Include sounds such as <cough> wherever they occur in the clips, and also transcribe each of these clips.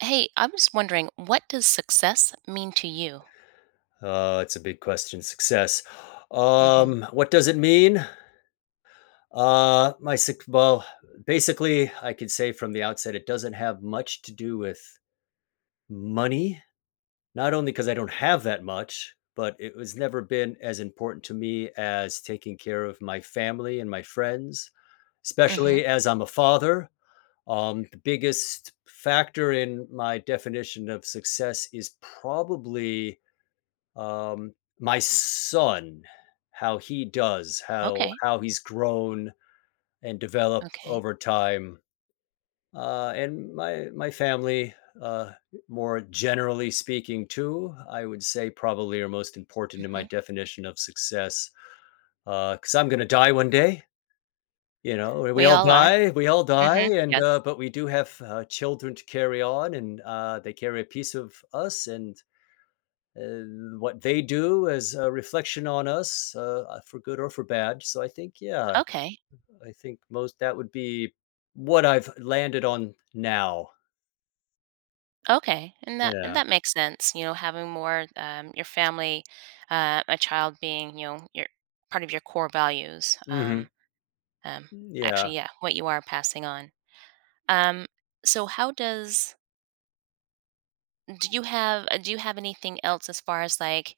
Hey, I'm just wondering, what does success mean to you? It's a big question. Success. Mhm. What does it mean? My six. Well, basically, I could say from the outset, it doesn't have much to do with money. Not only because I don't have that much, but it was never been as important to me as taking care of my family and my friends, Mhm. especially as I'm a father. The biggest factor in my definition of success is probably Um, my son, how Okay. he's grown and developed Okay. over time, and my family, uh, more generally speaking, too. I would say probably are most important in my Mhm. definition of success, because I'm gonna die one day. You know, We all are. We all Mhm. die, and Yes. But we do have children to carry on, and they carry a piece of us, and what they do is a reflection on us for good or for bad. So I think, yeah, Okay. I think most that would be what I've landed on now. Okay. And that and Yeah. that makes sense, having more your family, a child being, your part of your core values. Hmm. Um Yeah. Actually, yeah, what you are passing on. Um so how does do you have anything else as far as like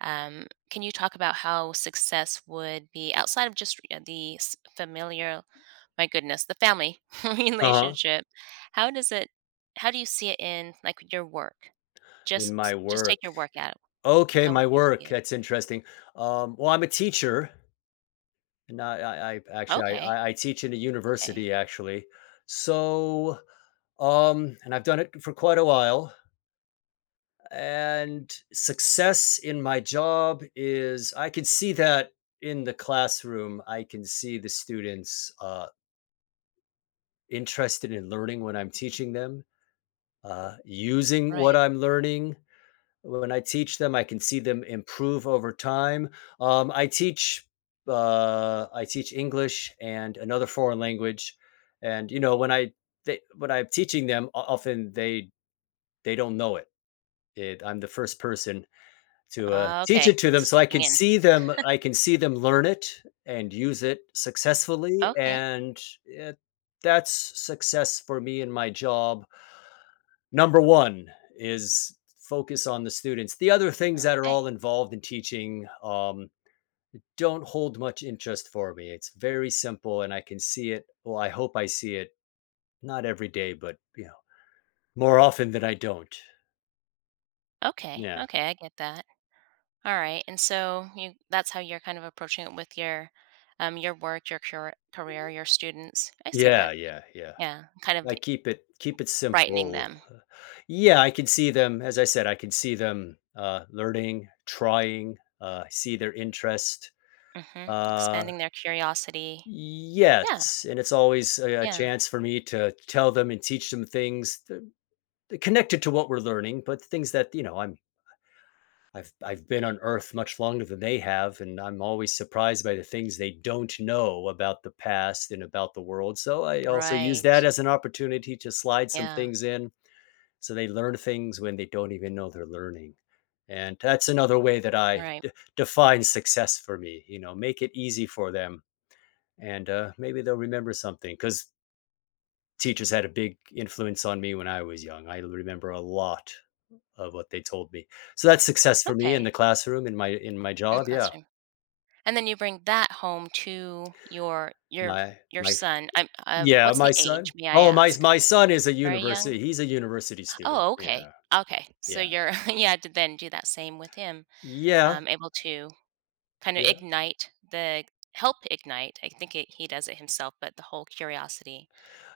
Um, can you talk about how success would be outside of just the familiar, my goodness, the family <laughs> Uh huh. relationship? How does it, how do you see it in like your work? In my Just take work. your work out and Okay, how my would you see work. it? That's interesting. Well, I'm a teacher, and I, I, I actually I, Okay. I I teach in a Okay. university actually. So, and I've done it for quite a while. And success in my job is I can see that in the classroom. I can see the students interested in learning when I'm teaching them, using what Right. I'm learning when I teach them. I can see them improve over time. um, i teach I teach English and another foreign language, and you know when when I'm teaching them often they don't know it, I'm the first person to, teach Okay. it to them, so Sneaking in. I can see them learn it and use it successfully, Okay. and, eh, that's success for me in my job. Number 1 is focus on the students. The other things that are Okay. all involved in teaching, don't hold much interest for me. It's very simple, and I can see it well, I hope I see it not every day, but, you know, more often than I don't. Okay. Yeah. Okay. I get that. All right. And that's how you're kind of approaching it with your work, your career, your students. I see Yeah, that. yeah, yeah. Yeah, kind of I keep it Keep it brightening simple. them. Yeah, I can see them, learning, trying, see their interest. Mhm. Uh, Expanding their curiosity. Yeah, yes, and it's always a yeah. chance for me to tell them and teach them things th connected to what we're learning, but things that, you know, I've been on Earth much longer than they have, and I'm always surprised by the things they don't know about the past and about the world, so I also use Right. that as an opportunity to slide some Yeah, things in. So they learn things when they don't even know they're learning. And that's another way right. Define success for me, you know, make it easy for them. And maybe they'll remember something because teachers had a big influence on me when I was young. I remember a lot of what they told me. So that's success for me in Okay, the classroom, in my in the job. Yeah, classroom. And then you bring that home to my your my son. I'm yeah, what's my the age, son. may I Oh, my ask? my son is a Very university. young? He's a university student. Oh, okay. Yeah, Okay. So yeah, you're <laughs> yeah to then do that same with him, yeah, able to kind of yeah. ignite the help ignite. I think it, he does it himself, but the whole curiosity.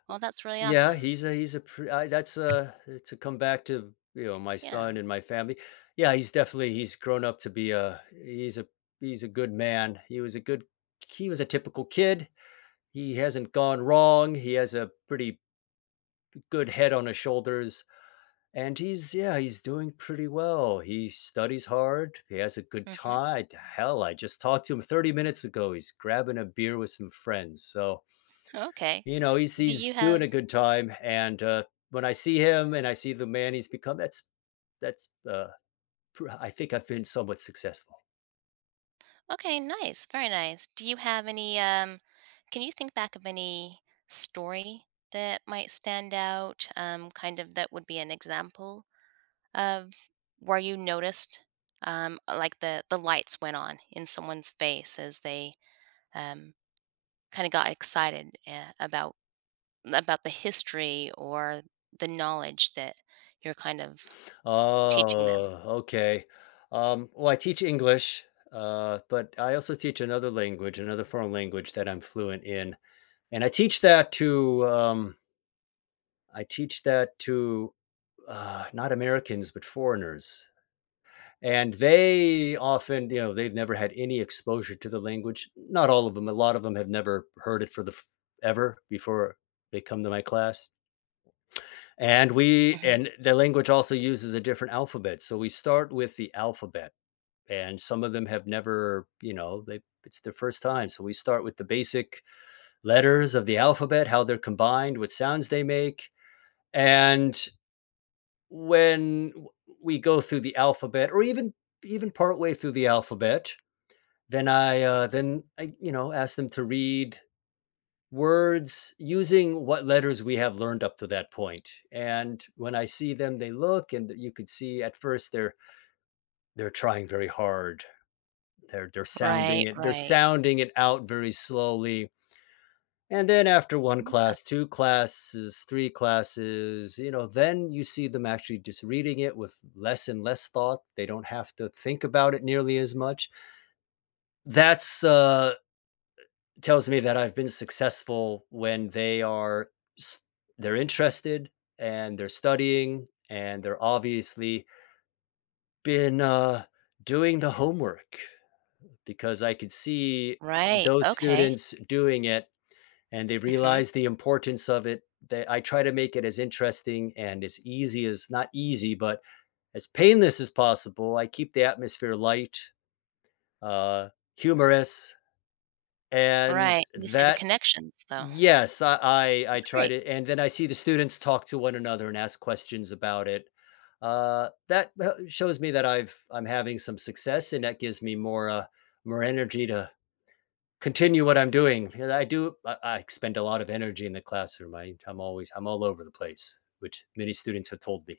Well, that's really awesome. He's a pr I that's, to come back to, you know, my Yeah. son and my family. Yeah, he's definitely he's grown up to be a he's a he's a good man. He was a good, he was a typical kid. He hasn't gone wrong. He has a pretty good head on his shoulders, and he's yeah, he's doing pretty well. He studies hard. He has a good Mhm. time. Hell, I just talked to him 30 minutes ago. He's grabbing a beer with some friends, so Okay. you know, he's Do you he's doing have a good time, and, when I see him and I see the man he's become, that's, pr I think I've been somewhat successful. okay, nice. Very nice. Do you have any can you think back of any story that might stand out kind of that would be an example of where you noticed like the lights went on in someone's face as they um kind of got excited about the history or the knowledge that you're kind of teaching them. Oh, okay. Well, I teach English, but I also teach another language, another foreign language that I'm fluent in, and I teach that to, not Americans, but foreigners. And they often, you know, they've never had any exposure to the language. Not all of them, a lot of them have never heard it ever before they come to my class. And we hmm and the language also uses a different alphabet, so we start with the alphabet, and some of them have never, you know, they it's their first time, so we start with the basic letters of the alphabet, how they're combined, what sounds they make. And when w- we go through the alphabet, or even even partway through the alphabet, then I, then I, you know, ask them to read words using what letters we have learned up to that point. And when I see them, they look, and you could see at first they're, trying very hard. They're sounding Right, it. They're right. sounding it out very slowly. And then after one class, two classes, three classes, you know, then you see them actually just reading it with less and less thought. They don't have to think about it nearly as much. That's tells me that I've been successful when s- they're interested and they're studying and they're obviously been doing the homework, because I could see Right. those Okay. students doing it and they Mhm. realize the importance of it. I try to make it as interesting and as easy as, not easy, but as painless as possible. I keep the atmosphere light, uh, humorous, and Right, you see the that— connections, though. Yes, I I That's tried great. it, and then I see the students talk to one another and ask questions about it. That shows me that I'm having some success, and that gives me more more energy to continue what I'm doing. 'Cause I do, I expend a lot of energy in the classroom. I I'm always I'm all over the place, which many students have told me.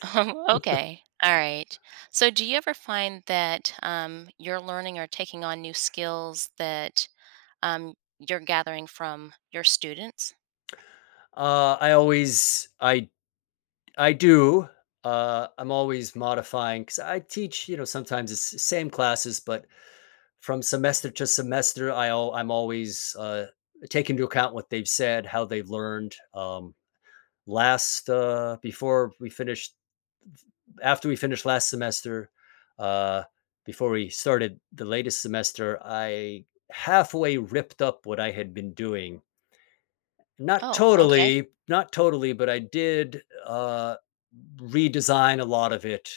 <laughs> Oh, okay. All right. So do you ever find that, you're learning or taking on new skills that, um, you're gathering from your students? Uh, I always I I do. I'm always modifying because I teach. You know, sometimes it's the same classes, but from semester to semester, I'm always, take into account what they've said, how they've learned. Last before we finished, After we finished last semester, uh, before we started the latest semester, I halfway ripped up what I had been doing. Not Oh, okay. totally, not totally, but I did, redesign a lot of it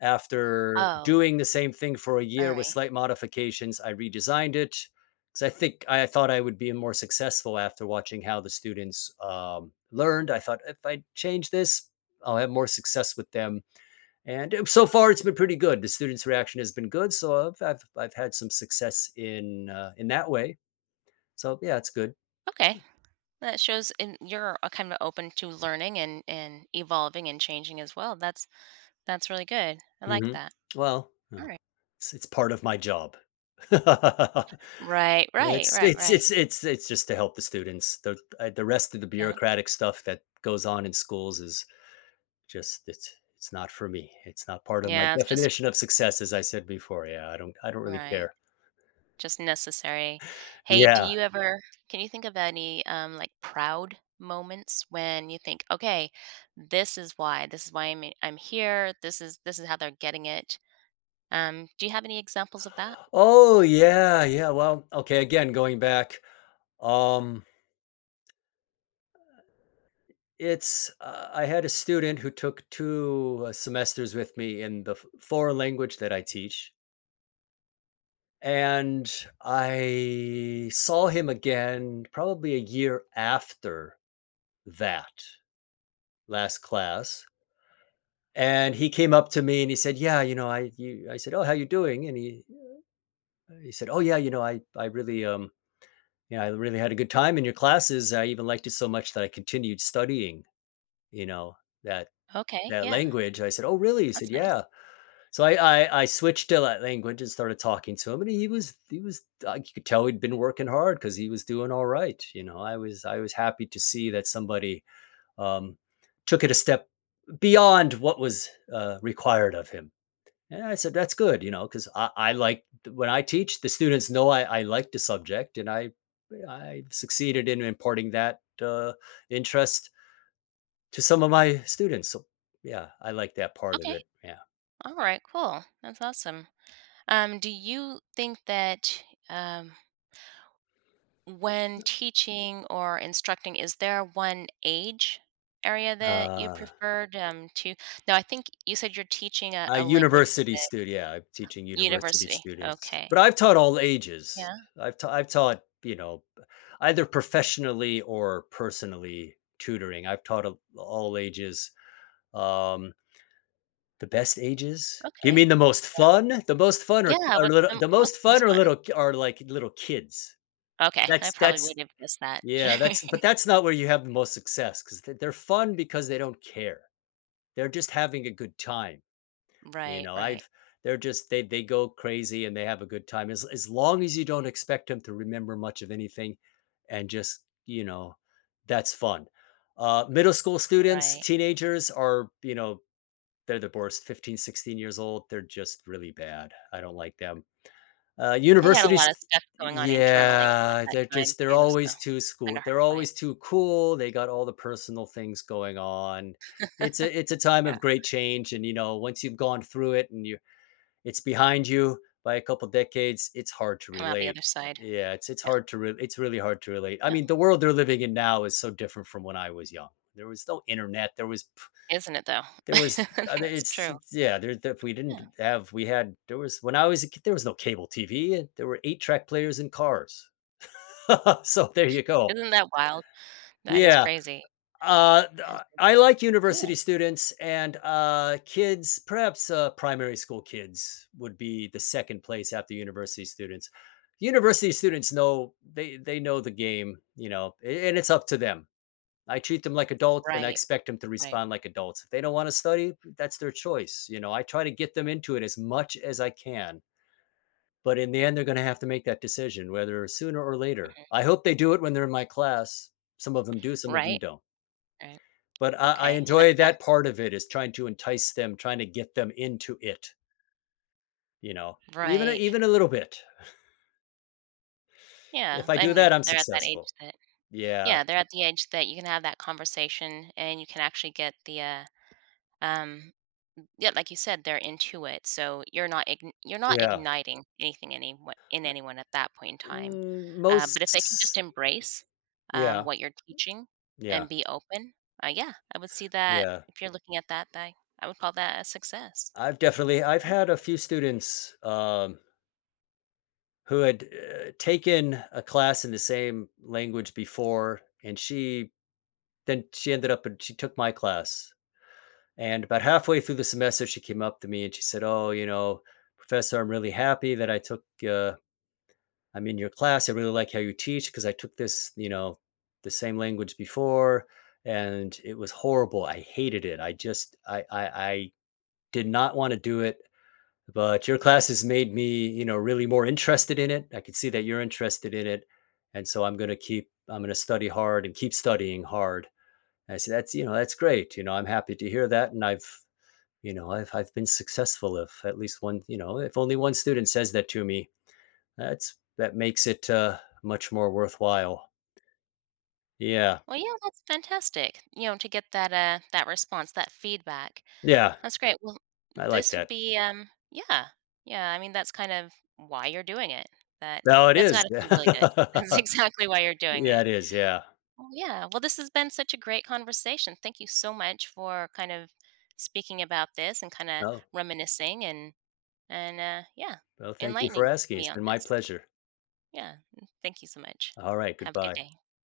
after Oh, doing the same thing for a year with alright. slight modifications. I redesigned it because I thought I would be more successful after watching how the students, learned. I thought, "If I change this, I'll have more success with them," and, so far, it's been pretty good. The students' reaction has been good, so I've had some success in that way. So, yeah, it's good. Okay. That shows in you're, kinda open to learning and evolving and changing as well. That's really good. I like Mhm. that. Well, Alright. it's, part of my job. <laughs> Right, right, right, It's right. it's Right. it's it's it's just to help the students. The rest of the Yeah. bureaucratic stuff that goes on in schools is just, it's not for me. It's not part of my Yeah, it's just definition of success, as I said before. Yeah, I don't really right. care. Just necessary. Hey, do Yeah. you ever can you think of any, like, proud moments when you think, "Okay, this is why. This is why I'm here. This is how they're getting it." Do you have any examples of that? Oh yeah, yeah. Well, okay. Again, going back, um, it's I had a student who took two semesters with me in the foreign language that I teach, and I saw him again probably a year after that last class, and he came up to me and he said, yeah, you know, I said, oh, how you doing? And he said, oh yeah, you know, I really you know, I really had a good time in your classes, I even liked it so much that I continued studying, you know, that Okay, that yeah. language. I said, oh really? He said, That's yeah. nice. so i I switched to that language and started talking to him, and he was, you could tell he'd been working hard because he was doing all right. You know, I was happy to see that somebody, um, took it a step beyond what was, required of him. And I said, that's good, you know, because I like when I teach, the students know I like the subject, and I succeeded in imparting that, interest to some of my students. So yeah, I like that part of Okay. it. Yeah. Alright, cool. That's awesome. Do you think that, um when teaching or instructing, is there one age area that you Uh, preferred, to no, I think you said you're teaching A a language with university the student, yeah, I'm teaching university university. students, Okay. but I've taught all ages. Yeah, I've taught, you know, either professionally or personally tutoring. I've taught a all ages, um, the best ages? You okay. mean the most fun? The most fun or Yeah, are what's little the the most fun most or fun? little ki are like little kids. Okay, I That's probably that's would have guessed that. yeah, that's but <laughs> that's not where you have the most success because they're fun because they don't care. They're just having a good time. You Right, know, right, I've they're just they go crazy and they have a good time as long as you don't expect them to remember much of anything and just, that's fun. Middle school students, right. teenagers are, you know, they're the worst. 15, 16 years old, they're just really bad. I don't like them. They got a Universities, lot of stuff going on internally at yeah, that they're time just they're too, so always too school. kinda hard They're to fight. always too cool. They got all the personal things going on. It's a time Yeah, of great change, and you know once you've gone through it and it's behind you by a couple decades, it's hard to come out the relate. other side. Yeah, it's Yeah, it's really hard to relate. I yeah. mean, the world they're living in now is so different from when I was young. There was no internet. There was p- Isn't it though? there <laughs> was I mean That's true. Yeah, there that we didn't Yeah. have we had there was when I was a kid there was no cable TV. And There were eight track players in cars. <laughs> So there you go. Isn't that wild? That is Yeah. crazy. That is I crazy. like university Yeah. students and kids. Perhaps primary school kids would be the second place after university students. University students know they know the game, you know, and it's up to them. I treat them like adults and I Right, expect them to right. respond like adults. If they don't want to study, that's their choice. You know, I try to get them into it as much as I can. But in the end, they're going to have to make that decision, whether sooner or later. I Mhm. hope they do it when they're in my class. Some of them do, some of them Right, don't. right. But I Okay, and that enjoy that that part of it is trying to entice them, trying to get them into it, you know, even a, right. even a little bit. Yeah, If I do and, you know, that, I'm they're at that age successful. that Yeah, yeah, they're at the age that you can have that conversation and you can actually get the, um yeah, like you said, they're into it, so you're not ign you're not yeah. igniting anything anyone in Uh, anyone at that point in time. But if they can just Most, embrace, yeah, what you're teaching yeah, and be open, yeah, I would see that yeah. if you're looking at that, that I would call that a success. I've had a few students who had taken a class in the same language before, and she then she ended up and she took my class. And about halfway through the semester, she came up to me and she said, "Oh, you know, professor, I'm really happy that I took. I'm in your class. I really like how you teach because I took this, you know, the same language before, and it was horrible. I hated it. I just, I did not want to do it. But your class has made me, you know, really more interested in it. I can see that you're interested in it, and so I'm going to keep. I'm going to study hard and keep studying hard." And I said, "That's, you know, that's great. You know, I'm happy to hear that, and I've." You know, I've been successful if at least one, you know, if only one student says that to me, that makes it much more worthwhile. Yeah. Well, yeah, that's fantastic. You know, to get that that response, that feedback. Yeah. That's great. Well, I like this would that. be yeah. Yeah, I mean that's kind of why you're doing it. That No, it that's got is. to feel really good. <laughs> <laughs> That's exactly why you're doing Yeah, it. it is. Yeah. Well, yeah. Well, this has been such a great conversation. Thank you so much for kind of speaking about this and kind of No. reminiscing and yeah, Well, thank you for enlightening asking. me It's on been my this. pleasure. Yeah. Thank you so much. All right. Have a good Goodbye. day.